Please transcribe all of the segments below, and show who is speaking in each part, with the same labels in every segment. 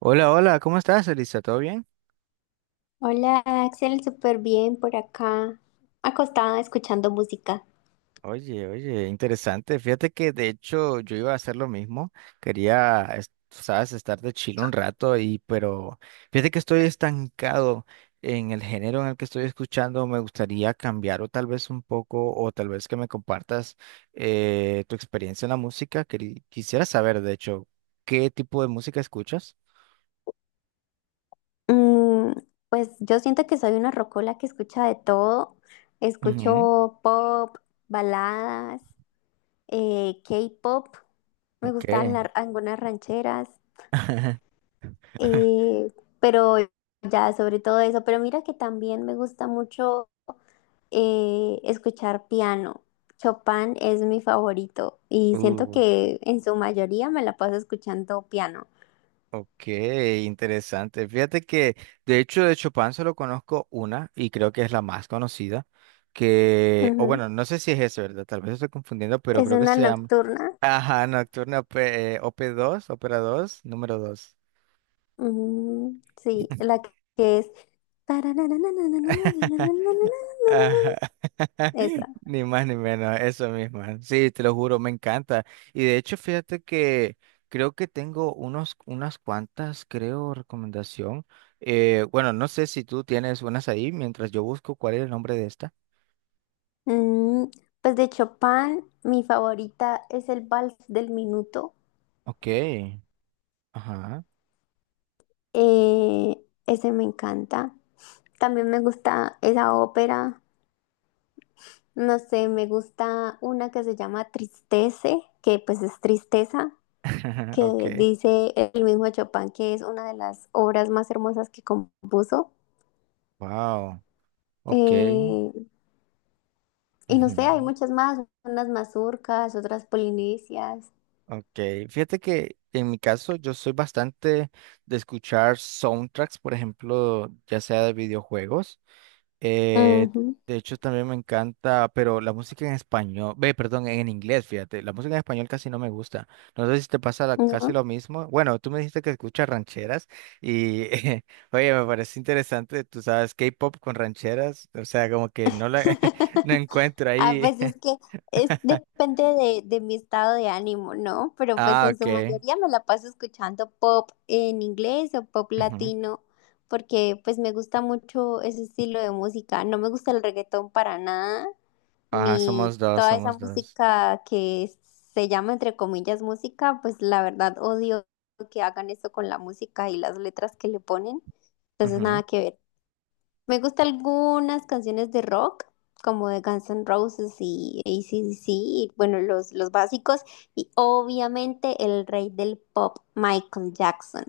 Speaker 1: Hola, hola, ¿cómo estás, Elisa? ¿Todo bien?
Speaker 2: Hola Axel, súper bien por acá, acostada escuchando música.
Speaker 1: Oye, oye, interesante. Fíjate que de hecho yo iba a hacer lo mismo. Quería, sabes, estar de chile un rato y, pero fíjate que estoy estancado en el género en el que estoy escuchando. Me gustaría cambiar o tal vez un poco, o tal vez que me compartas tu experiencia en la música. Quisiera saber, de hecho, qué tipo de música escuchas.
Speaker 2: Mm, pues yo siento que soy una rocola que escucha de todo.
Speaker 1: Ujú.
Speaker 2: Escucho pop, baladas, K-pop, me gustan
Speaker 1: Ok.
Speaker 2: algunas rancheras, eh, pero ya sobre todo eso. Pero mira que también me gusta mucho escuchar piano. Chopin es mi favorito y siento
Speaker 1: Uh,
Speaker 2: que en su mayoría me la paso escuchando piano.
Speaker 1: Ok, interesante. Fíjate que, de hecho, de Chopin solo conozco una y creo que es la más conocida, que, o
Speaker 2: Ujú.
Speaker 1: bueno, no sé si es esa, ¿verdad? Tal vez estoy confundiendo, pero
Speaker 2: Es
Speaker 1: creo que
Speaker 2: una
Speaker 1: se llama,
Speaker 2: nocturna.
Speaker 1: ajá, Nocturna Op., 2 Ópera dos, número 2.
Speaker 2: Mm, sí, la que es.
Speaker 1: Ajá.
Speaker 2: Esa.
Speaker 1: Ni más ni menos, eso mismo. Sí, te lo juro, me encanta. Y de hecho, fíjate que creo que tengo unas cuantas, creo, recomendación. Bueno, no sé si tú tienes unas ahí mientras yo busco cuál es el nombre de esta.
Speaker 2: Mm, pues de Chopin, mi favorita es el Vals del Minuto.
Speaker 1: Ok. Ajá.
Speaker 2: Eh, Ese me encanta. También me gusta esa ópera. No sé, me gusta una que se llama Tristece, que pues es tristeza,
Speaker 1: Ok.
Speaker 2: que dice el mismo Chopin que es una de las obras más hermosas que compuso.
Speaker 1: Wow. Ok.
Speaker 2: Eh, Y no
Speaker 1: Ujú.
Speaker 2: sé, hay muchas más, unas mazurcas, otras polinesias.
Speaker 1: Ok. Fíjate que en mi caso yo soy bastante de escuchar soundtracks, por ejemplo, ya sea de videojuegos. Eh,
Speaker 2: Ujú,
Speaker 1: de hecho, también me encanta, pero la música en español, ve, perdón, en inglés, fíjate, la música en español casi no me gusta. No sé si te pasa casi
Speaker 2: ¿no?
Speaker 1: lo mismo. Bueno, tú me dijiste que escuchas rancheras y, oye, me parece interesante, tú sabes, K-pop con rancheras, o sea, como que no la, no encuentro
Speaker 2: Ah,
Speaker 1: ahí.
Speaker 2: pues es que es, depende de mi estado de ánimo, ¿no? Pero pues
Speaker 1: Ah,
Speaker 2: en su
Speaker 1: ok.
Speaker 2: mayoría me la paso escuchando pop en inglés o pop
Speaker 1: Ujú.
Speaker 2: latino, porque pues me gusta mucho ese estilo de música. No me gusta el reggaetón para nada,
Speaker 1: Ajá,
Speaker 2: ni
Speaker 1: somos dos,
Speaker 2: toda esa
Speaker 1: somos dos.
Speaker 2: música que se llama entre comillas música, pues la verdad odio que hagan eso con la música y las letras que le ponen. Entonces nada que ver. Me gustan algunas canciones de rock, como de Guns N' Roses y AC/DC, y bueno, los básicos, y obviamente el rey del pop, Michael Jackson.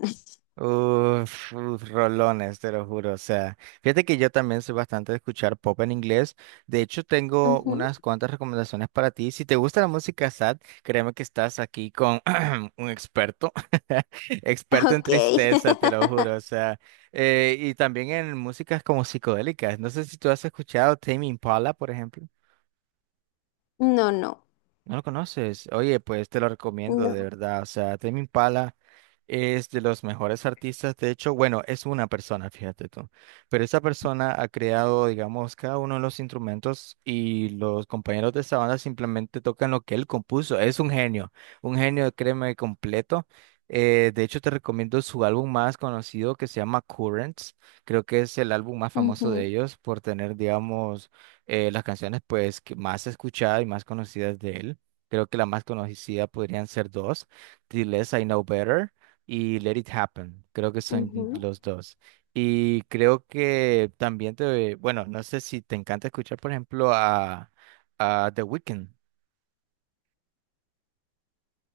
Speaker 1: Uf, uf, rolones, te lo juro. O sea, fíjate que yo también soy bastante de escuchar pop en inglés. De hecho, tengo
Speaker 2: Ujú.
Speaker 1: unas cuantas recomendaciones para ti. Si te gusta la música sad, créeme que estás aquí con un experto, experto en
Speaker 2: Ok.
Speaker 1: tristeza, te lo juro. O sea, y también en músicas como psicodélicas. No sé si tú has escuchado Tame Impala, por ejemplo.
Speaker 2: No, no,
Speaker 1: ¿No lo conoces? Oye, pues te lo recomiendo, de
Speaker 2: no.
Speaker 1: verdad. O sea, Tame Impala es de los mejores artistas. De hecho, bueno, es una persona, fíjate tú. Pero esa persona ha creado, digamos, cada uno de los instrumentos y los compañeros de esa banda simplemente tocan lo que él compuso. Es un genio, créeme, completo. De hecho, te recomiendo su álbum más conocido que se llama Currents. Creo que es el álbum más famoso de
Speaker 2: Ujú,
Speaker 1: ellos por tener, digamos, las canciones pues que más escuchadas y más conocidas de él. Creo que la más conocida podrían ser dos, The Less I Know Better y Let It Happen. Creo que son
Speaker 2: ujú.
Speaker 1: los dos. Y creo que también te, bueno, no sé si te encanta escuchar, por ejemplo, a The Weeknd.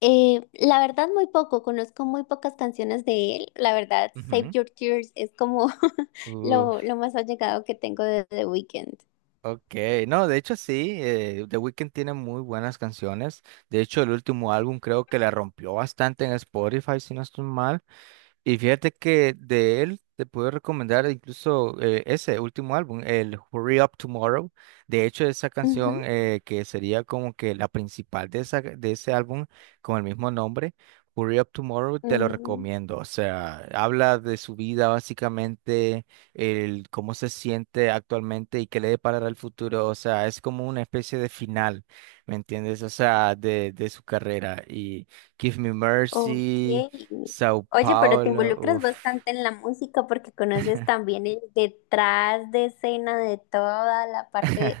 Speaker 2: La verdad, muy poco, conozco muy pocas canciones de él. La verdad, Save
Speaker 1: Ujú.
Speaker 2: Your Tears es como
Speaker 1: Uf,
Speaker 2: lo más allegado que tengo de The Weeknd.
Speaker 1: ok, no, de hecho sí, The Weeknd tiene muy buenas canciones. De hecho, el último álbum creo que la rompió bastante en Spotify, si no estoy mal. Y fíjate que de él te puedo recomendar incluso ese último álbum, el Hurry Up Tomorrow. De hecho, esa
Speaker 2: Ujú.
Speaker 1: canción que sería como que la principal de, esa, de ese álbum con el mismo nombre, Hurry Up Tomorrow, te lo
Speaker 2: Mm,
Speaker 1: recomiendo. O sea, habla de su vida básicamente, el cómo se siente actualmente y qué le deparará el futuro. O sea, es como una especie de final, ¿me entiendes? O sea, de su carrera. Y Give Me
Speaker 2: ok.
Speaker 1: Mercy. Sao
Speaker 2: Oye, pero te
Speaker 1: Paulo,
Speaker 2: involucras
Speaker 1: uff.
Speaker 2: bastante en la música porque conoces también el detrás de escena de toda la parte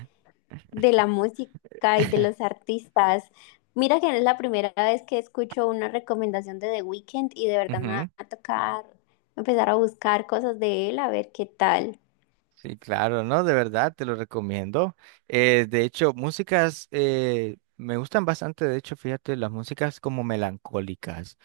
Speaker 2: de la música y de los artistas. Mira que no es la primera vez que escucho una recomendación de The Weeknd y de verdad me
Speaker 1: Ujú.
Speaker 2: va a tocar empezar a buscar cosas de él a ver qué tal.
Speaker 1: Sí, claro, ¿no? De verdad, te lo recomiendo. De hecho, músicas me gustan bastante, de hecho, fíjate, las músicas como melancólicas.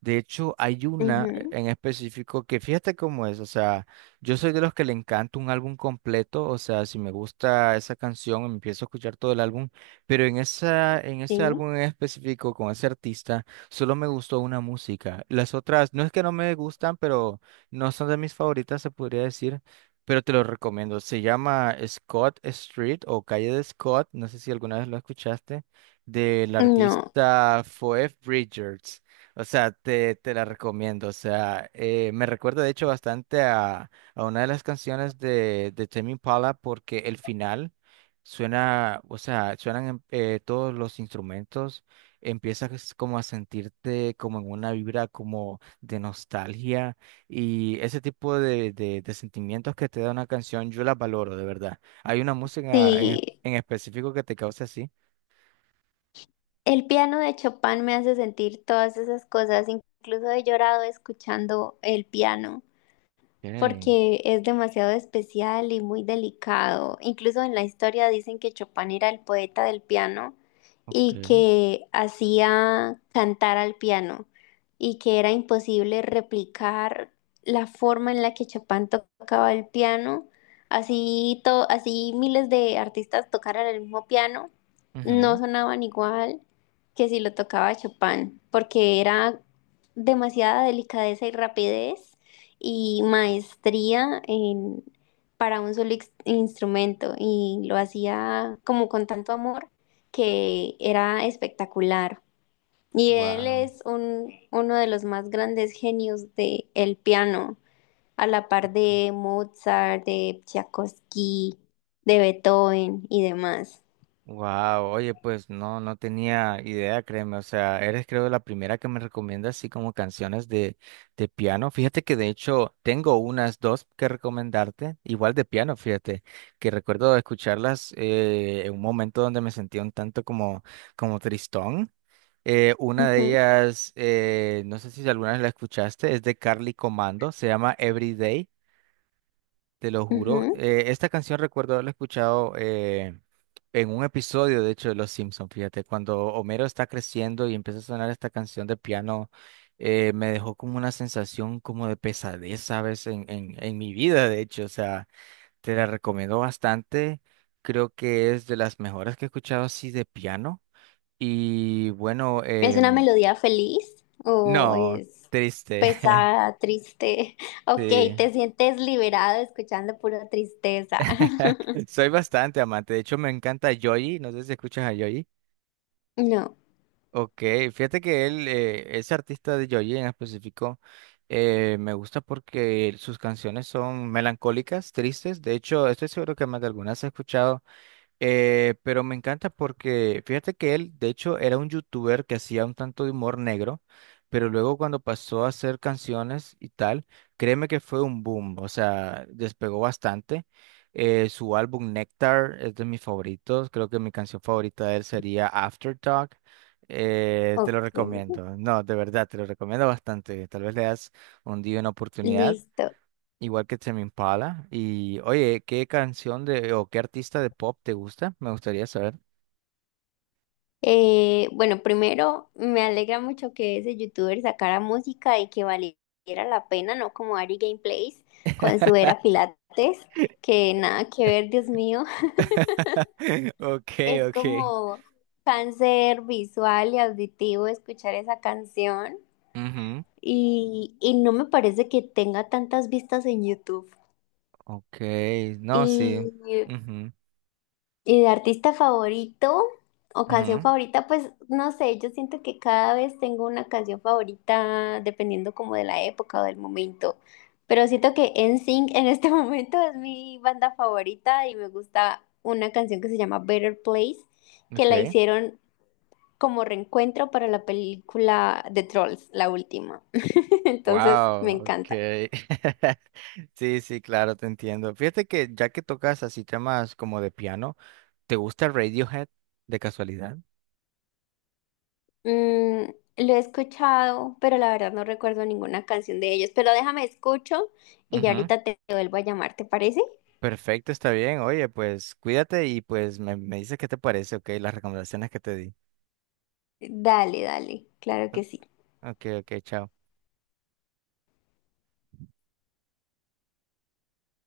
Speaker 1: De hecho, hay una
Speaker 2: Ujú,
Speaker 1: en específico que fíjate cómo es, o sea, yo soy de los que le encanta un álbum completo, o sea, si me gusta esa canción, empiezo a escuchar todo el álbum, pero en esa, en ese
Speaker 2: sí.
Speaker 1: álbum en específico con ese artista, solo me gustó una música. Las otras, no es que no me gustan, pero no son de mis favoritas, se podría decir, pero te lo recomiendo. Se llama Scott Street o Calle de Scott, no sé si alguna vez lo escuchaste, del
Speaker 2: No,
Speaker 1: artista Phoebe Bridgers. O sea, te la recomiendo. O sea, me recuerda de hecho bastante a una de las canciones de Tame Impala porque el final suena, o sea, suenan todos los instrumentos. Empiezas como a sentirte como en una vibra como de nostalgia y ese tipo de sentimientos que te da una canción, yo la valoro de verdad. ¿Hay una música
Speaker 2: sí.
Speaker 1: en específico que te cause así?
Speaker 2: El piano de Chopin me hace sentir todas esas cosas. Incluso he llorado escuchando el piano,
Speaker 1: Okay,
Speaker 2: porque es demasiado especial y muy delicado. Incluso en la historia dicen que Chopin era el poeta del piano y
Speaker 1: okay.
Speaker 2: que hacía cantar al piano y que era imposible replicar la forma en la que Chopin tocaba el piano. Así, así miles de artistas tocaran el mismo piano, no sonaban igual que si lo tocaba Chopin, porque era demasiada delicadeza y rapidez y maestría en, para un solo instrumento y lo hacía como con tanto amor que era espectacular. Y él
Speaker 1: Wow.
Speaker 2: es uno de los más grandes genios de el piano, a la par de Mozart, de Tchaikovsky, de Beethoven y demás.
Speaker 1: Wow, oye, pues no, no tenía idea, créeme. O sea, eres creo la primera que me recomienda así como canciones de piano. Fíjate que de hecho tengo unas dos que recomendarte, igual de piano, fíjate, que recuerdo escucharlas en un momento donde me sentía un tanto como, como tristón. Una de
Speaker 2: Ujú,
Speaker 1: ellas, no sé si alguna vez la escuchaste, es de Carly Comando, se llama Everyday. Te lo juro.
Speaker 2: ujú.
Speaker 1: Esta canción recuerdo haberla escuchado en un episodio, de hecho, de Los Simpsons. Fíjate, cuando Homero está creciendo y empieza a sonar esta canción de piano, me dejó como una sensación como de pesadez, ¿sabes? En mi vida, de hecho. O sea, te la recomiendo bastante. Creo que es de las mejores que he escuchado así de piano. Y bueno,
Speaker 2: ¿Es una melodía feliz o
Speaker 1: no,
Speaker 2: es
Speaker 1: triste.
Speaker 2: pesada, triste? Ok,
Speaker 1: Sí.
Speaker 2: te sientes liberado escuchando pura tristeza.
Speaker 1: Soy bastante amante. De hecho, me encanta Joy. No sé si escuchas a Joy.
Speaker 2: No,
Speaker 1: Ok, fíjate que él, ese artista de Joji en específico, me gusta porque sus canciones son melancólicas, tristes. De hecho, estoy seguro que más de algunas has escuchado. Pero me encanta porque fíjate que él, de hecho, era un youtuber que hacía un tanto de humor negro, pero luego cuando pasó a hacer canciones y tal, créeme que fue un boom, o sea, despegó bastante. Su álbum Nectar es de mis favoritos, creo que mi canción favorita de él sería Aftertalk. Te lo
Speaker 2: ok,
Speaker 1: recomiendo, no, de verdad, te lo recomiendo bastante. Tal vez le das un día una oportunidad.
Speaker 2: listo.
Speaker 1: Igual que Tame Impala. Y oye, ¿qué canción de o qué artista de pop te gusta? Me gustaría saber.
Speaker 2: Bueno, primero me alegra mucho que ese youtuber sacara música y que valiera la pena, no como Ari Gameplays con su era Pilates, que nada que ver, Dios mío.
Speaker 1: Ok,
Speaker 2: Es
Speaker 1: ok.
Speaker 2: como cáncer visual y auditivo escuchar esa canción.
Speaker 1: Ujú.
Speaker 2: Y no me parece que tenga tantas vistas en YouTube.
Speaker 1: Ok, no, sí.
Speaker 2: Y,
Speaker 1: Ujú,
Speaker 2: y de artista favorito o canción
Speaker 1: ujú.
Speaker 2: favorita, pues no sé, yo siento que cada vez tengo una canción favorita dependiendo como de la época o del momento. Pero siento que NSYNC en este momento es mi banda favorita y me gusta una canción que se llama Better Place, que la
Speaker 1: Ok.
Speaker 2: hicieron como reencuentro para la película de Trolls, la última. Entonces me
Speaker 1: Wow,
Speaker 2: encanta.
Speaker 1: ok. Sí, sí, claro, te entiendo. Fíjate que ya que tocas así temas como de piano, ¿te gusta Radiohead de casualidad?
Speaker 2: Mm, lo he escuchado, pero la verdad no recuerdo ninguna canción de ellos. Pero déjame escucho y ya ahorita te vuelvo a llamar, ¿te parece?
Speaker 1: Perfecto, está bien. Oye, pues cuídate y pues me dices qué te parece, ok, las recomendaciones que te di.
Speaker 2: Dale, dale, claro que sí.
Speaker 1: Ok, ok, chao.